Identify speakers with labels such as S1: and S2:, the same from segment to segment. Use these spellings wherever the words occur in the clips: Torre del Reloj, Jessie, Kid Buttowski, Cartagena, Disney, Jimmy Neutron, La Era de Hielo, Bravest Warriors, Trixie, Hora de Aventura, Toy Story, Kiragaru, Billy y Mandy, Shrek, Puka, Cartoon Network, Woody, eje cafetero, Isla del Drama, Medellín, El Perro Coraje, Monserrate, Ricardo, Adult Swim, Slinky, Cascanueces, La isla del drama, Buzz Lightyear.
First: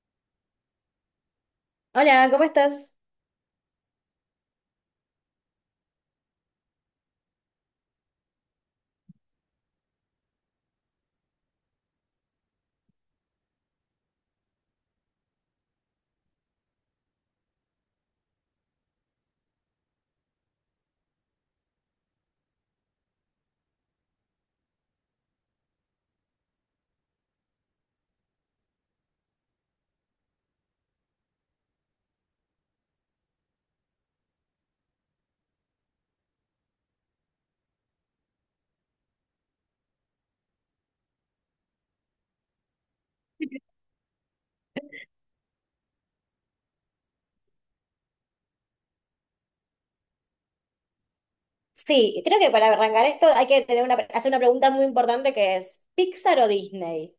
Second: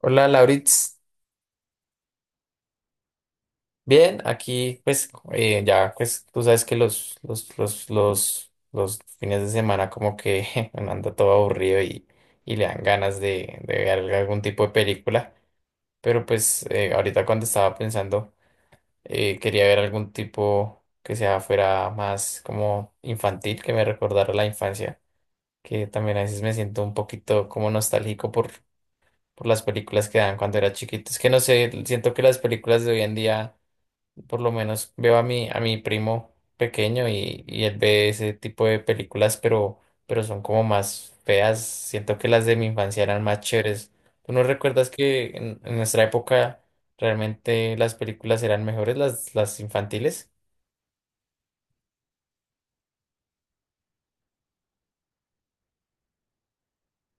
S1: Hola, Lauritz.
S2: Hola, ¿cómo estás?
S1: Bien, aquí pues ya pues tú sabes que los fines de semana como que uno anda todo aburrido y le dan ganas de ver algún tipo de película. Pero pues ahorita cuando estaba pensando quería ver algún tipo que sea fuera más como infantil, que me recordara la infancia, que también a veces me siento un poquito como nostálgico por las películas que dan cuando era chiquito. Es que no sé, siento que las películas de hoy en día. Por lo menos veo a mi primo pequeño y él ve ese tipo de películas, pero son como más feas. Siento que las de mi infancia eran más chéveres. ¿Tú no recuerdas que en nuestra época realmente las películas eran mejores, las infantiles?
S2: Sí, creo que para arrancar esto hay que tener una, hacer una pregunta muy importante que es, ¿Pixar o Disney?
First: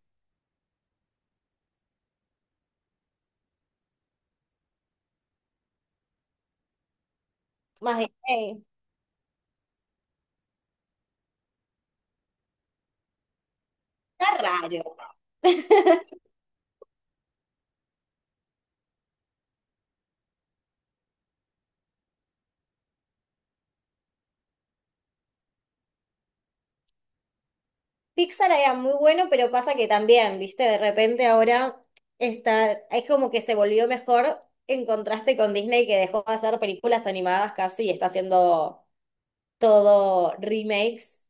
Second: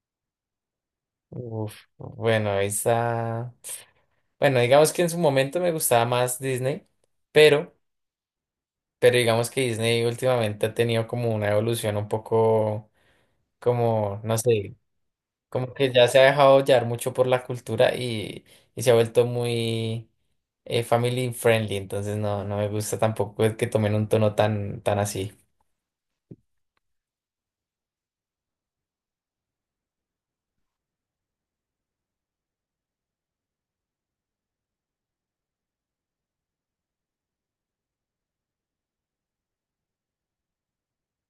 S1: Uf, bueno, esa... Bueno, digamos que en su momento me gustaba más Disney, pero,
S2: Más Disney.
S1: pero digamos que Disney últimamente ha tenido como una evolución un poco como,
S2: Está
S1: no sé.
S2: raro.
S1: Como que ya se ha dejado llevar mucho por la cultura y se ha vuelto muy family friendly, entonces no, no me gusta tampoco el que tomen un tono tan, tan así.
S2: Pixar era muy bueno, pero pasa que también, viste, de repente ahora está, es como que se volvió mejor en contraste con Disney que dejó de hacer películas animadas casi y está haciendo todo remakes,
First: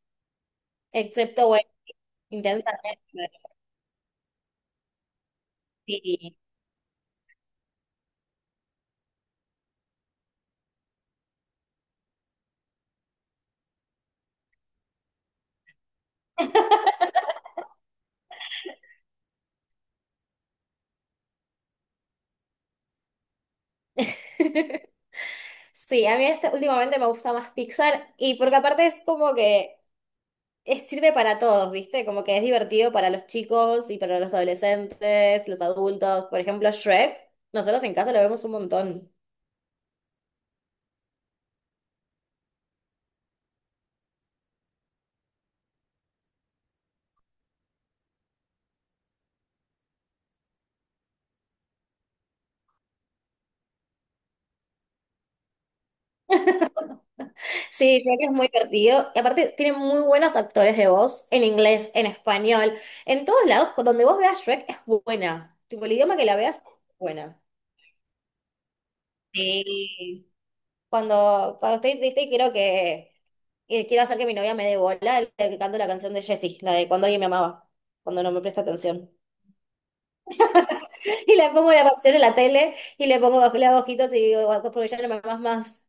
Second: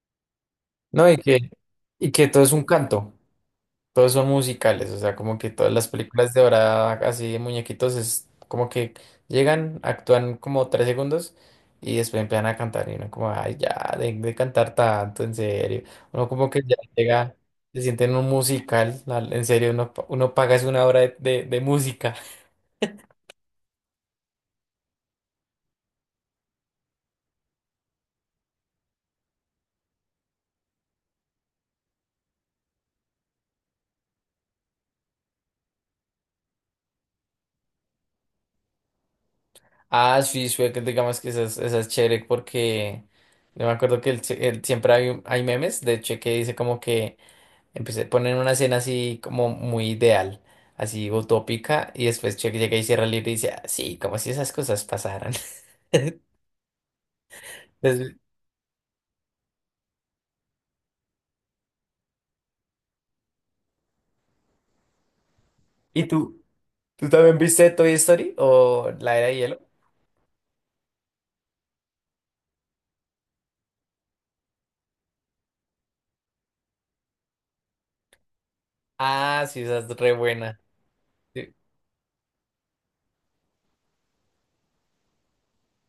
S1: No,
S2: excepto, bueno,
S1: y que todo es un
S2: intensamente.
S1: canto. Todos son musicales, o sea, como que todas las películas
S2: Sí.
S1: de ahora, así de muñequitos, es como que llegan, actúan como 3 segundos y después empiezan a cantar. Y uno, como, ay, ya, de cantar tanto, en serio. Uno, como que ya llega, se siente en un musical, en serio, uno, uno paga es una hora de música.
S2: Sí, a mí últimamente me gusta más Pixar y porque aparte es como que sirve para todos, ¿viste? Como que es divertido para los chicos y para los adolescentes, los adultos. Por ejemplo, Shrek, nosotros en casa lo vemos un montón.
S1: Ah, sí, sí, que digamos que esa es chévere porque yo me acuerdo que siempre hay memes, de hecho, que dice como que. Empecé, ponen una escena así como muy ideal, así utópica, y después Chuck llega y cierra el libro y dice, "Ah, sí, como si esas cosas pasaran."
S2: Sí,
S1: Entonces,
S2: Shrek es muy divertido y aparte tiene muy buenos actores de voz en inglés, en español, en todos lados, donde vos veas Shrek es buena. Tipo, el
S1: ¿y
S2: idioma que la
S1: tú?
S2: veas es
S1: ¿Tú también
S2: buena.
S1: viste Toy Story o La Era de Hielo?
S2: Sí. Cuando estoy triste quiero que, quiero hacer que mi novia me dé bola, le canto la canción de Jessie, la de cuando alguien me amaba, cuando no me presta atención.
S1: Ah, sí, esa es re buena.
S2: Y le
S1: Sí.
S2: pongo la canción en la tele y le pongo bajo las hojitas y digo, "Guau, porque ya no me amas más".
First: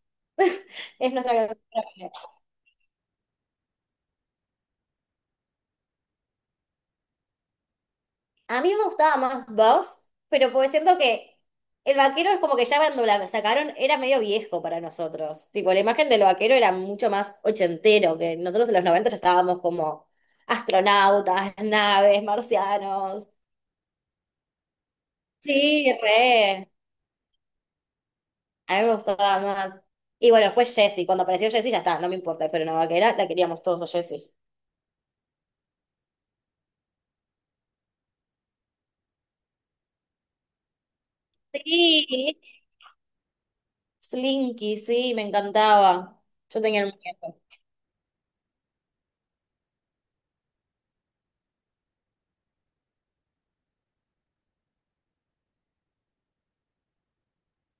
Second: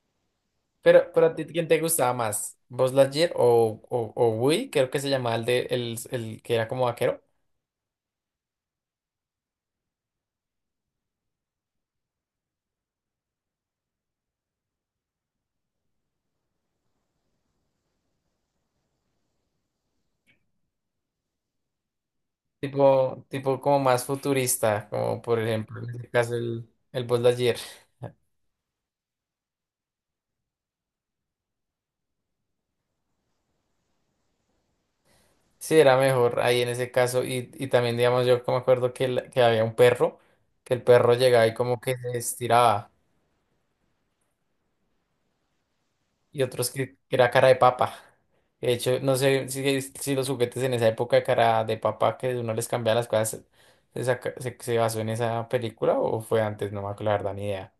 S2: Es
S1: Pero
S2: nuestra
S1: a ti,
S2: canción
S1: ¿quién te gustaba
S2: favorita.
S1: más? ¿Buzz Lightyear o Woody? Creo que se llamaba el que era como vaquero.
S2: A mí me gustaba más Buzz, pero porque siento que el vaquero es como que ya cuando la sacaron era medio viejo para nosotros. Tipo, la imagen del vaquero era mucho más ochentero, que nosotros en los 90 ya estábamos como astronautas, naves,
S1: Tipo,
S2: marcianos.
S1: tipo como más futurista, como por ejemplo, en
S2: Sí,
S1: este caso
S2: re.
S1: el Buzz Lightyear.
S2: A mí me gustaba más. Y bueno, después Jessie. Cuando apareció Jessie, ya está, no me importa. Pero una vaquera, la queríamos todos a Jessie.
S1: Sí, era mejor ahí en ese caso. Y también, digamos, yo como me acuerdo que había un perro, que el perro llegaba y como que se
S2: Sí.
S1: estiraba,
S2: Slinky, sí, me encantaba.
S1: y
S2: Yo
S1: otros
S2: tenía el
S1: que era
S2: muñeco.
S1: cara de papa. De hecho, no sé si los juguetes en esa época de cara de papa, que uno les cambiaba las cosas, se basó en esa película o fue antes, no me acuerdo, la verdad, ni idea.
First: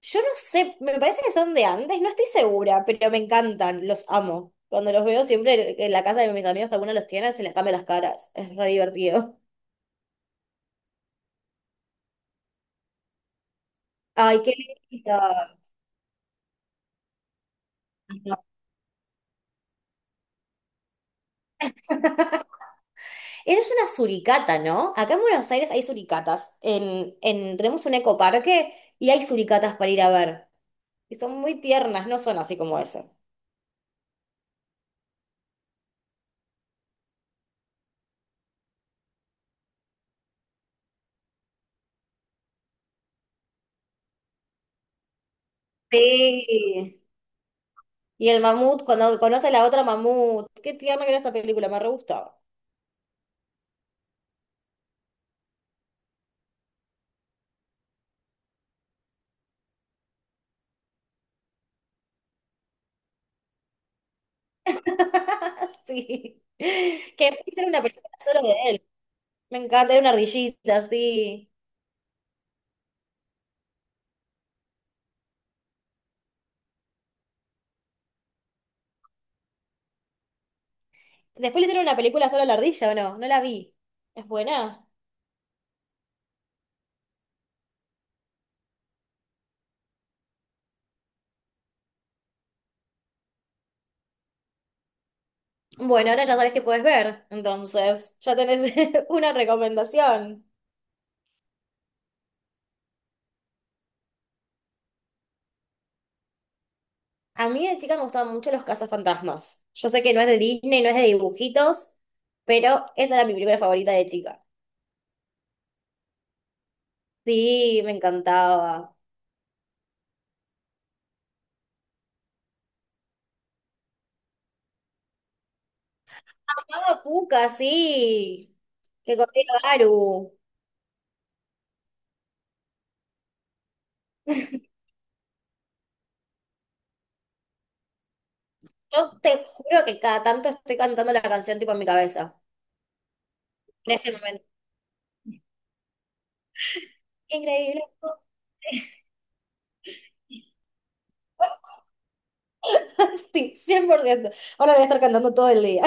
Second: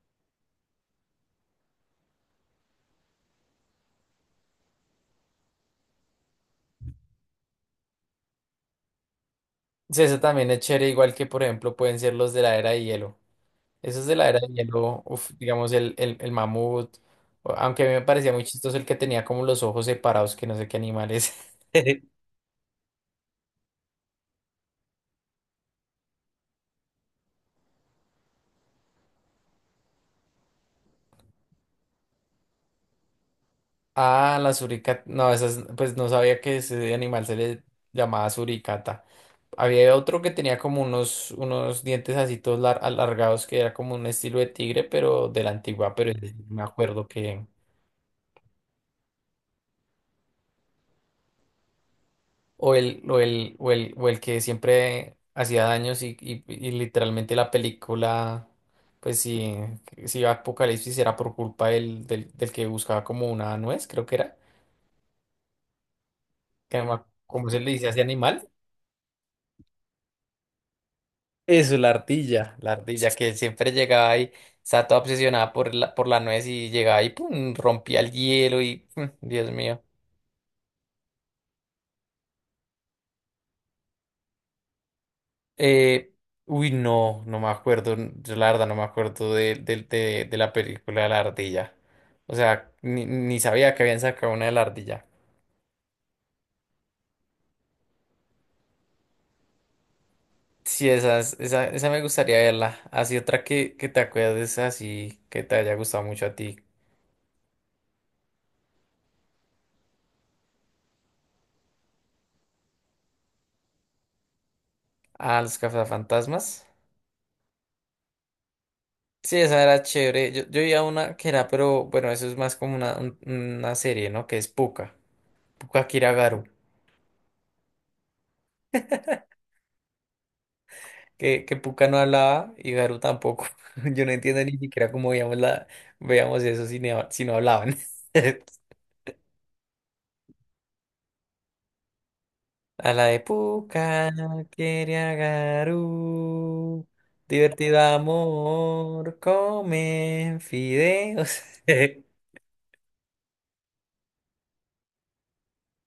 S2: Yo no sé, me parece que son de antes, no estoy segura, pero me encantan, los amo. Cuando los veo siempre en la casa de mis amigos, que alguno los tiene, se les cambia las caras. Es re divertido.
S1: Sí, eso también es chévere, igual que, por ejemplo, pueden ser los de la era de hielo. Eso es de la era
S2: Ay,
S1: de
S2: qué
S1: hielo,
S2: lindo.
S1: uf, digamos el mamut, o- aunque a mí me parecía muy chistoso el que tenía como los ojos separados, que no sé qué animal es.
S2: Esa es una suricata, ¿no? Acá en Buenos Aires hay suricatas. Tenemos un ecoparque y hay suricatas para ir a ver. Y son muy tiernas, no son así como eso.
S1: Ah, la suricata, no, esas, pues no sabía que ese animal se le llamaba suricata. Había otro que tenía como unos dientes así todos alargados, que era como un estilo de tigre, pero de la antigua, pero ese sí no me
S2: Sí.
S1: acuerdo que...
S2: Y el mamut, cuando conoce a la otra mamut. Qué tierna que era esa película, me re gustaba.
S1: O o el que siempre hacía daños y y- literalmente la película, pues si, si iba a Apocalipsis era por culpa del que buscaba como una nuez, creo que era,
S2: Sí.
S1: que no
S2: Que después
S1: ¿cómo se le
S2: hicieron una
S1: dice a ese
S2: película solo
S1: animal?
S2: de él. Me encanta, era una ardillita, sí.
S1: Eso, la ardilla. La ardilla que siempre llegaba y estaba toda obsesionada por por la nuez y llegaba y pum, rompía el hielo y, mm, Dios mío.
S2: Después le hicieron una película solo a la ardilla, ¿o no? No la vi. ¿Es buena?
S1: Eh, Uy, no, no me acuerdo, yo la verdad no me acuerdo de la película de la ardilla. O sea, ni, ni sabía que habían sacado una de la ardilla.
S2: Bueno, ahora ya sabes que puedes ver. Entonces, ya tenés una recomendación.
S1: Sí, esa me gustaría verla. Así otra que te acuerdes así, que te haya gustado mucho a ti.
S2: A mí de chica me gustaban mucho los cazafantasmas. Yo sé que no es de Disney, no es de dibujitos, pero esa era mi primera favorita de chica.
S1: A los cazafantasmas.
S2: Sí, me encantaba.
S1: Sí, esa era chévere. Yo vi a una que era, pero bueno, eso es más como una, una serie, ¿no? Que es Puka. Puka Kiragaru.
S2: Amaba Puka, sí. Que corría Garu.
S1: Que Puka no hablaba y Garu tampoco. Yo no entiendo ni siquiera cómo veíamos eso si no, si no hablaban.
S2: Yo te juro que cada tanto estoy cantando la canción tipo en mi cabeza.
S1: A la de
S2: En
S1: Puka
S2: este momento.
S1: quiere a Garu, divertido
S2: Increíble.
S1: amor, comen fideos.
S2: Sí, 100%. Ahora voy a estar cantando todo el día.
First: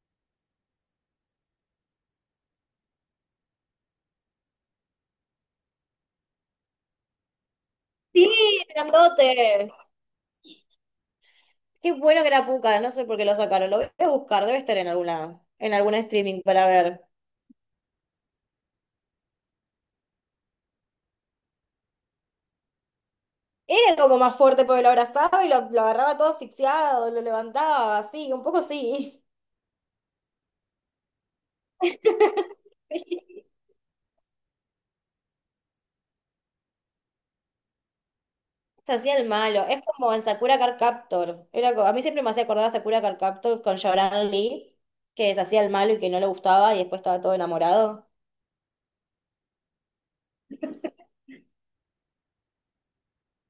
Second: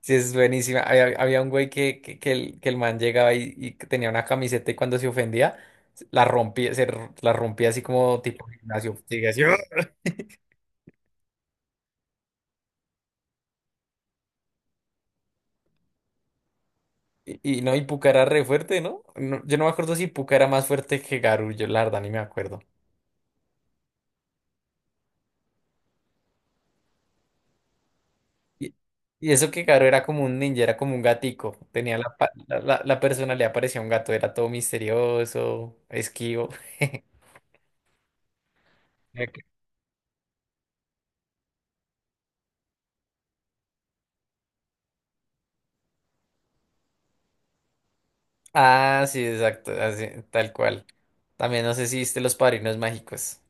S1: Sí, es buenísima. Había un güey que el man llegaba y que tenía una camiseta y cuando se ofendía, la rompía, la rompía así como
S2: Sí,
S1: tipo gimnasio. Sí, así.
S2: grandote. Qué bueno que era Puka, no sé por qué lo sacaron. Lo voy a buscar, debe estar en alguna, en algún streaming para ver.
S1: Y no, y Pucará re fuerte, ¿no? No, yo no me acuerdo si Pucará era más fuerte que Garú, yo la verdad ni me acuerdo.
S2: Era como más fuerte porque lo abrazaba y lo agarraba todo asfixiado, lo levantaba, así, un poco
S1: Y,
S2: sí.
S1: y eso que Garú era como un ninja, era como un gatico, tenía la, pa- la- la personalidad parecía un gato, era todo misterioso, esquivo.
S2: Se hacía el
S1: Ok.
S2: malo. Es como en Sakura Card Captor. Era, a mí siempre me hacía acordar a Sakura Card Captor con Shaoran Lee, que se hacía el malo y que no le gustaba y después estaba todo enamorado.
S1: Ah, sí, exacto, así, tal cual. También no sé si viste Los Padrinos Mágicos.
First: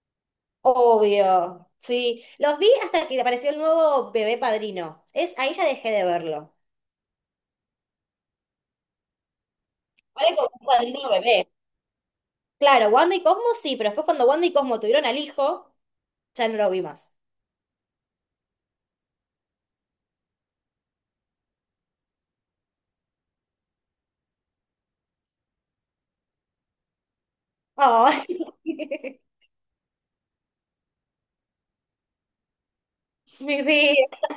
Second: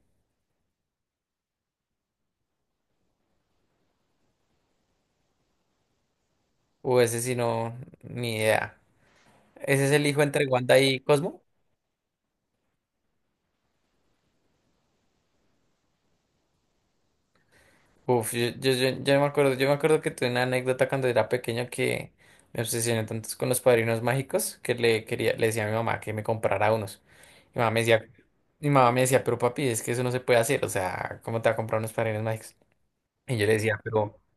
S2: Obvio, sí. Los vi hasta que apareció el nuevo bebé padrino. Es, ahí ya dejé de verlo.
S1: O ese sí no, ni idea. Ese es el hijo
S2: Ahora
S1: entre
S2: como un
S1: Wanda y
S2: padrino
S1: Cosmo.
S2: bebé. Claro, Wanda y Cosmo sí, pero después cuando Wanda y Cosmo tuvieron al hijo, ya no lo vi más.
S1: Uf, yo no me acuerdo, yo me acuerdo que tuve una anécdota cuando era pequeño que me obsesioné tanto con los padrinos mágicos que le quería, le decía a mi mamá que me comprara unos. Mi mamá me decía,
S2: Ay.
S1: Mi mamá me decía, pero papi, es que eso no se puede hacer, o sea, ¿cómo te va a comprar unos padrinos mágicos? Y yo le
S2: Mi
S1: decía, pero
S2: vida,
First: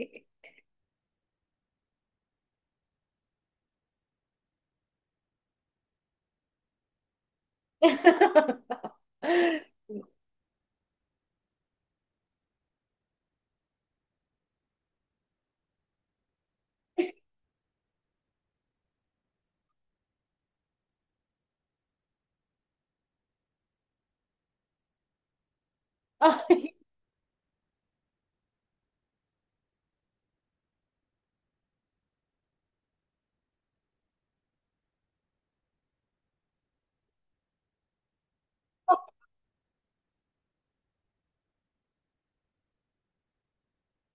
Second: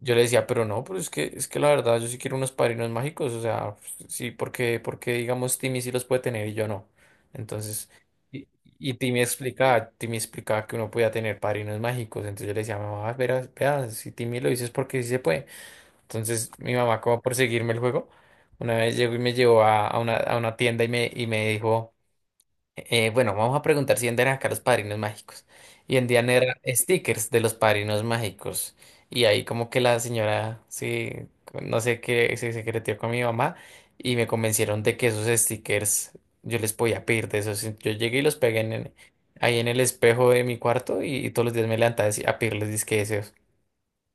S1: yo le decía, pero no, pero es que la verdad, yo sí quiero unos padrinos mágicos, o sea, pues, sí, porque, porque digamos, Timmy sí los puede tener y yo no. Entonces, y, y Timmy explicaba que uno podía tener padrinos mágicos, entonces yo le decía, mamá, verás, vea, si Timmy lo dice es porque sí se puede. Entonces, mi mamá, como por seguirme el juego, una vez llegó y me llevó a una tienda y me dijo... bueno, vamos a preguntar si antes eran acá los padrinos mágicos. Y en Diana eran
S2: Ay,
S1: stickers de los padrinos mágicos. Y ahí como que la señora, sí, no sé qué, se secretió con mi mamá y me convencieron de que esos stickers yo les podía pedir de esos. Yo llegué y los pegué en,
S2: no,
S1: ahí en el espejo de mi cuarto y, todos los días me levantaba a pedirles disque deseos.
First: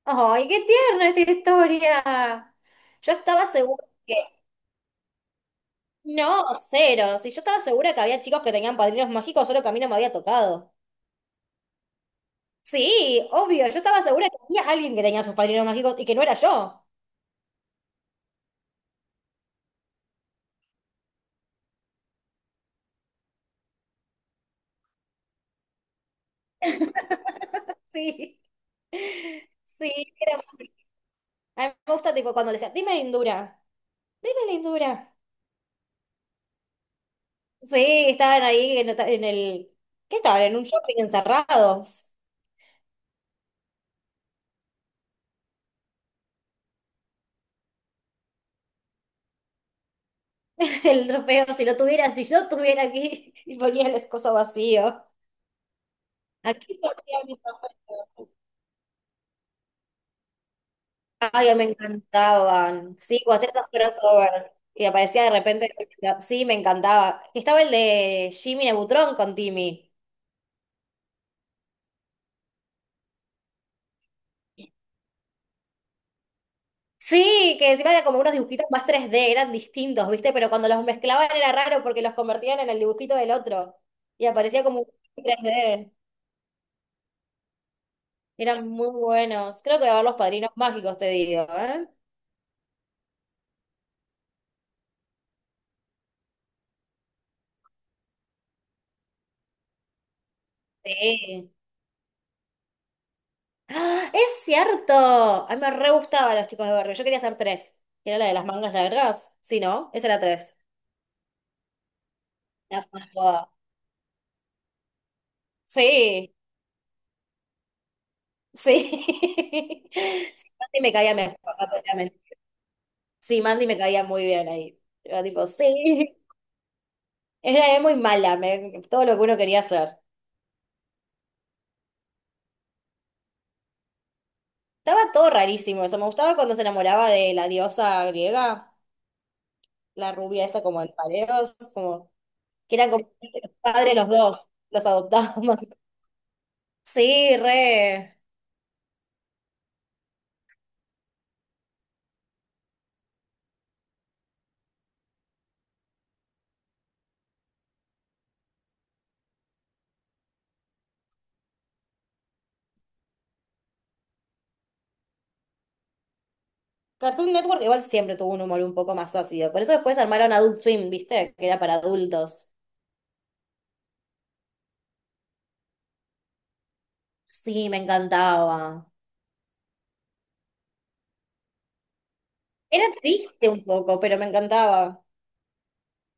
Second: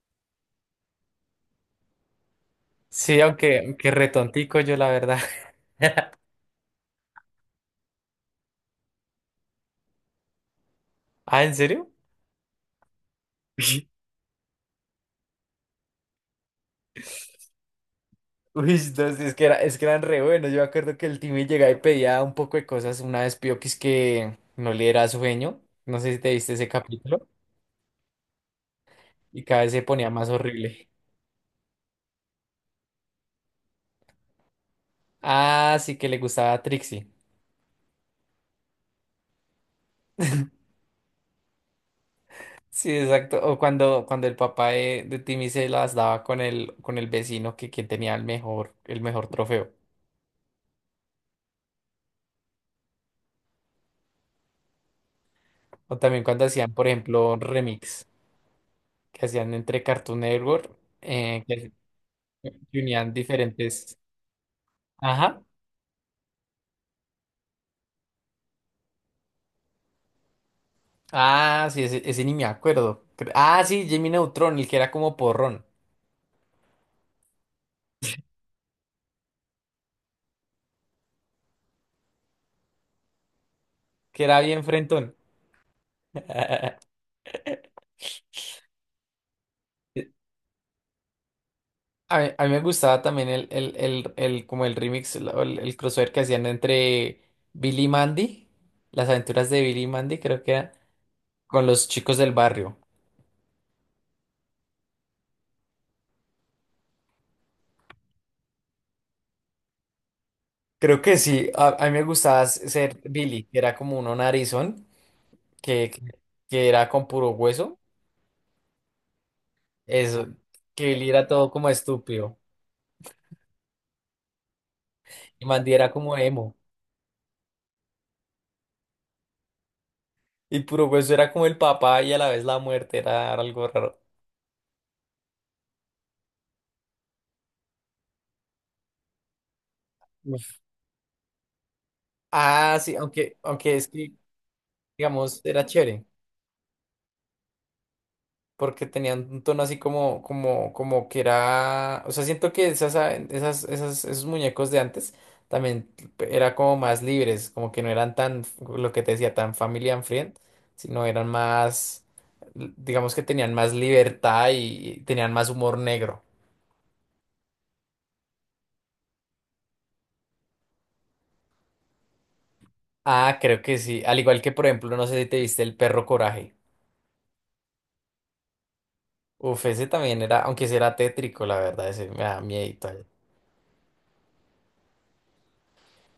S2: ay, qué tierna esta historia. Yo
S1: Sí,
S2: estaba
S1: aunque,
S2: segura
S1: aunque
S2: que...
S1: retontico yo la verdad.
S2: No, cero. Si yo estaba segura que había chicos que tenían padrinos mágicos, solo que a mí no me había tocado.
S1: Ah, ¿en serio?
S2: Sí, obvio. Yo estaba segura que había alguien que tenía sus padrinos mágicos y que no era yo.
S1: Uy, entonces es que, era, es que eran re buenos. Yo me acuerdo que el Timmy llegaba y pedía un poco de cosas. Una vez pidió que es que no le era sueño. No sé si te viste ese capítulo.
S2: Sí,
S1: Y cada vez se
S2: sí.
S1: ponía más
S2: Era...
S1: horrible.
S2: A mí me gusta tipo cuando le decía, dime lindura.
S1: Ah, sí que le gustaba a Trixie.
S2: Sí, estaban ahí en el... ¿Qué estaban? En un shopping encerrados.
S1: Sí, exacto. O cuando, cuando el papá de Timmy se las daba con el vecino que quien tenía el mejor trofeo.
S2: El trofeo, si lo tuviera, si yo estuviera aquí y ponía el escozo vacío.
S1: O también cuando hacían,
S2: Aquí
S1: por
S2: ponía
S1: ejemplo,
S2: mi
S1: remix
S2: trofeo.
S1: que hacían entre Cartoon Network, eh,
S2: Ay, me
S1: que que
S2: encantaban.
S1: unían
S2: Sí, cuando hacía esos
S1: diferentes.
S2: crossover y aparecía de
S1: Ajá.
S2: repente. Sí, me encantaba. Estaba el de Jimmy Neutron con Timmy.
S1: Ah, sí, ese ni me acuerdo. Cre- Ah, sí, Jimmy Neutron, el que era como porrón,
S2: Sí, que encima eran como unos dibujitos más 3D, eran distintos, ¿viste? Pero cuando los mezclaban era raro porque los convertían en el dibujito del otro.
S1: que
S2: Y
S1: era bien
S2: aparecía como
S1: frentón.
S2: un 3D. Eran muy buenos. Creo que va a haber los padrinos mágicos, te digo, ¿eh?
S1: A mí me gustaba también como el remix, el crossover que hacían entre Billy y Mandy, las aventuras de Billy y Mandy, creo que era,
S2: Sí.
S1: con los chicos del barrio.
S2: ¡Ah! ¡Es cierto! A mí me re gustaban los chicos del barrio. Yo quería hacer tres, que era la de las mangas largas. Sí, ¿no? Esa era tres.
S1: Creo que sí, a mí me gustaba
S2: La
S1: ser
S2: más
S1: Billy,
S2: guapa.
S1: que era como uno narizón, que, que
S2: Sí,
S1: que era con puro hueso.
S2: sí.
S1: Eso,
S2: Sí, Mandy
S1: que
S2: me
S1: Billy
S2: caía
S1: era
S2: mejor,
S1: todo como
S2: no te voy a mentir.
S1: estúpido
S2: Sí, Mandy me caía muy bien ahí. Yo
S1: y
S2: tipo,
S1: Mandy era
S2: sí.
S1: como emo.
S2: Era muy mala, todo lo que uno quería hacer.
S1: Y puro hueso era como el papá y a la vez la muerte, era algo raro.
S2: Estaba todo rarísimo eso. Me gustaba cuando se enamoraba de la diosa griega, la rubia
S1: Uf.
S2: esa como en pareos, como que
S1: Ah,
S2: eran
S1: sí,
S2: como
S1: aunque,
S2: los
S1: aunque es
S2: padres los
S1: que,
S2: dos, los adoptados.
S1: digamos, era chévere,
S2: Sí, re.
S1: porque tenían un tono así como, como, como que era, o sea, siento que esas, a- esas, esas, esos muñecos de antes también era como más libres, como que no eran tan, lo que te decía, tan family and friend, sino eran más, digamos que tenían más libertad y tenían más humor negro.
S2: Cartoon Network igual siempre tuvo un humor un poco más ácido. Por eso después armaron Adult Swim, ¿viste? Que era para adultos.
S1: Ah, creo que sí, al igual que, por ejemplo, no sé si te viste El Perro Coraje.
S2: Sí, me encantaba.
S1: Uf, ese también era, aunque ese era tétrico, la verdad, ese me da miedo y
S2: Era
S1: tal.
S2: triste un poco, pero me encantaba.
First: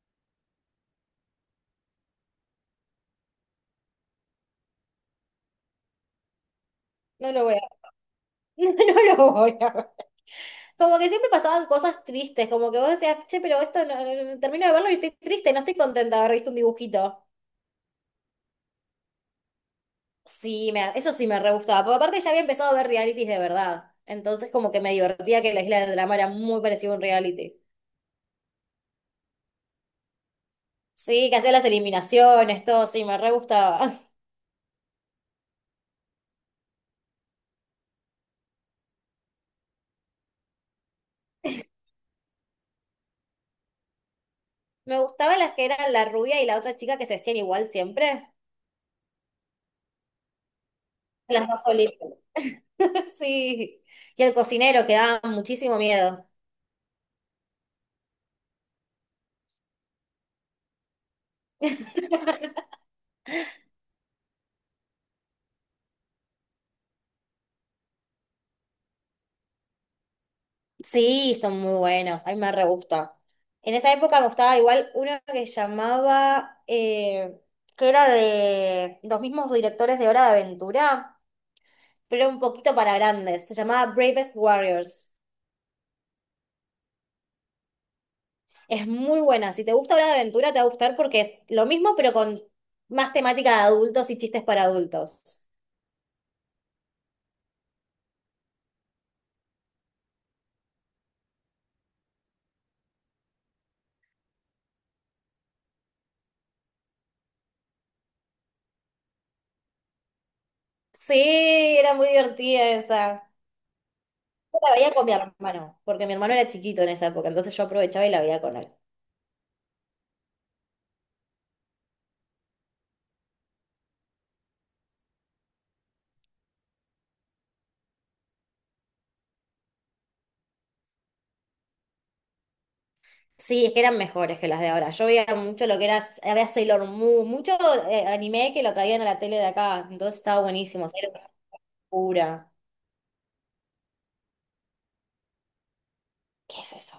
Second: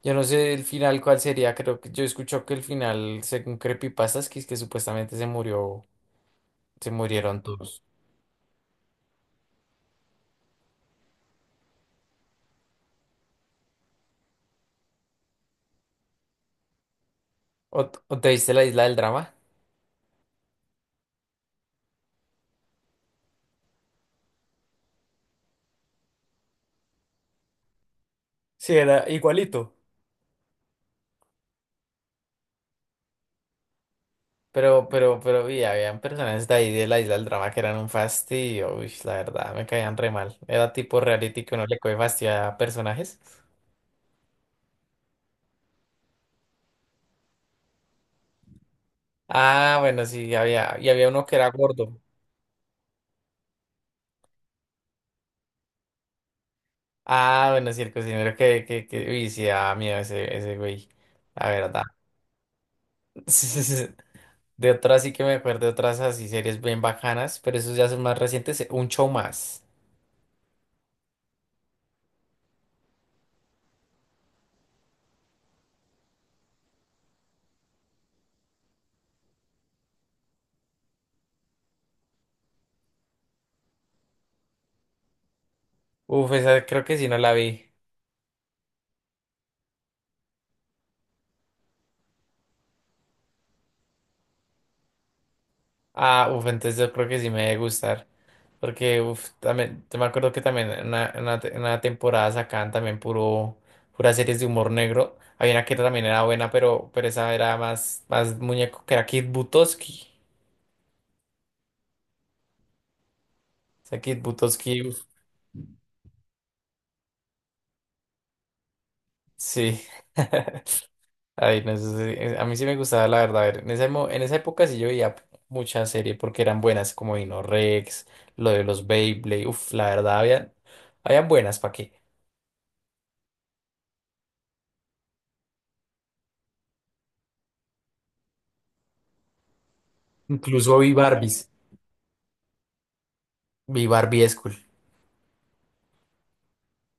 S1: Yo no sé el final cuál sería, creo que yo escucho que el final, según Creepypastas, que es que supuestamente se murió, se
S2: No
S1: murieron
S2: lo voy a...
S1: todos.
S2: No lo voy a ver. Como que siempre pasaban cosas tristes, como que vos decías, che, pero esto no, termino de verlo y estoy triste, no estoy contenta de haber visto un dibujito.
S1: ¿O, o te viste la isla del drama?
S2: Sí, me, eso sí me re gustaba, porque aparte ya había empezado a ver realities de verdad. Entonces como que me divertía que la Isla del Drama era muy parecido a un reality.
S1: Sí, era igualito.
S2: Sí, que hacía las eliminaciones, todo, sí, me re gustaba.
S1: Pero y habían personas de ahí de la isla del drama que eran un fastidio, uy, la verdad, me caían re mal. Era tipo reality que uno le coge fastidio a personajes.
S2: Me gustaban las que eran la rubia y la otra chica que se vestían igual siempre.
S1: Ah, bueno, sí, había, y había uno que
S2: Las
S1: era
S2: dos
S1: gordo.
S2: solitas. Sí. Y el cocinero, que daba muchísimo miedo.
S1: Ah, bueno, sí, el cocinero que, uy, sí, ah, miedo ese, ese güey, la verdad. De otras sí que me acuerdo, de otras así series bien bacanas, pero esos ya son más recientes, un show más.
S2: Sí, son muy buenos, a mí me re gusta. En esa época me gustaba igual uno que llamaba, que era de los mismos directores de Hora de Aventura, pero era un poquito para grandes. Se llamaba Bravest Warriors.
S1: Uf, esa creo que sí no la vi.
S2: Es muy buena. Si te gusta Hora de Aventura, te va a gustar porque es lo mismo, pero con más temática de adultos y chistes para adultos.
S1: Ah, uf, entonces yo creo que sí me debe gustar, porque uf, también, yo me acuerdo que también en una, en una temporada sacaban también puras series de humor negro. Había una que también era buena, pero esa era más, más muñeco, que era Kid Buttowski.
S2: Sí, era muy divertida esa.
S1: O sea, Kid
S2: Yo la
S1: Butowski.
S2: veía con mi hermano, porque mi hermano era chiquito en esa época, entonces yo aprovechaba y la veía con él.
S1: Sí. Ay, no sé, a mí sí me gustaba, la verdad. A ver, en esa época sí yo veía muchas series porque eran buenas, como Dino Rex, lo de los Beyblade. Uf, la verdad, habían buenas, ¿para qué?
S2: Sí, es que eran mejores que las de ahora. Yo veía mucho lo que era, había Sailor Moon, mucho anime que lo traían a la tele de acá, entonces estaba
S1: Incluso
S2: buenísimo.
S1: vi
S2: Sailor Moon
S1: Barbies.
S2: pura.
S1: Vi Barbie School.
S2: ¿Qué es eso?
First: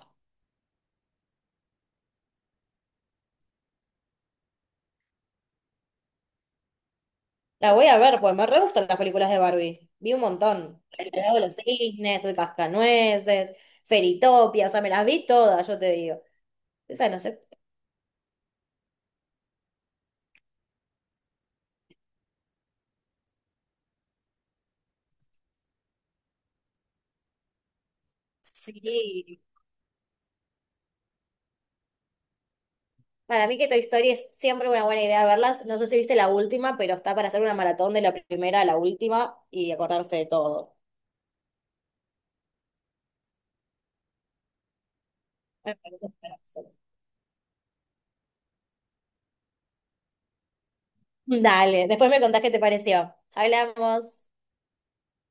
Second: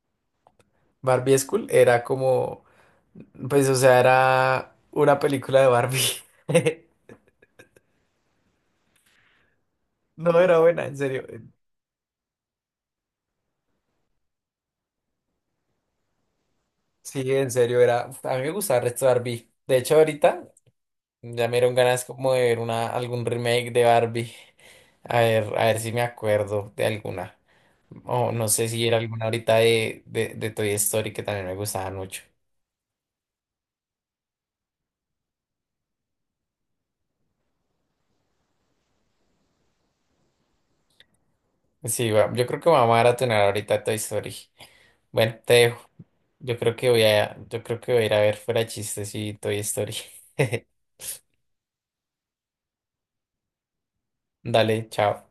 S1: Barbie School era como. Pues, o sea, era una película de Barbie.
S2: La voy a ver, pues me re gustan las películas de Barbie. Vi un
S1: No era
S2: montón.
S1: buena, en
S2: El
S1: serio.
S2: Lago de los Cisnes, el Cascanueces, Feritopia, o sea, me las vi todas, yo te digo. Esa no
S1: Sí,
S2: sé.
S1: en serio, era. A mí me gustaba el resto de Barbie. De hecho, ahorita. Ya me dieron ganas como de ver una, algún remake de Barbie. A ver si me acuerdo de alguna. O no sé si era alguna
S2: Sí.
S1: ahorita de Toy Story que también me gustaban mucho.
S2: Para mí que Toy Story es siempre una buena idea verlas. No sé si viste la última, pero está para hacer una maratón de la primera a la última y acordarse de todo.
S1: Sí, yo creo que vamos a maratonear ahorita Toy Story. Bueno, te
S2: Me
S1: dejo.
S2: parece un pedazo.
S1: Yo creo que voy a ir a ver fuera de chistes y Toy Story.
S2: Dale, después me contás qué te pareció. Hablamos.
S1: Dale, chao.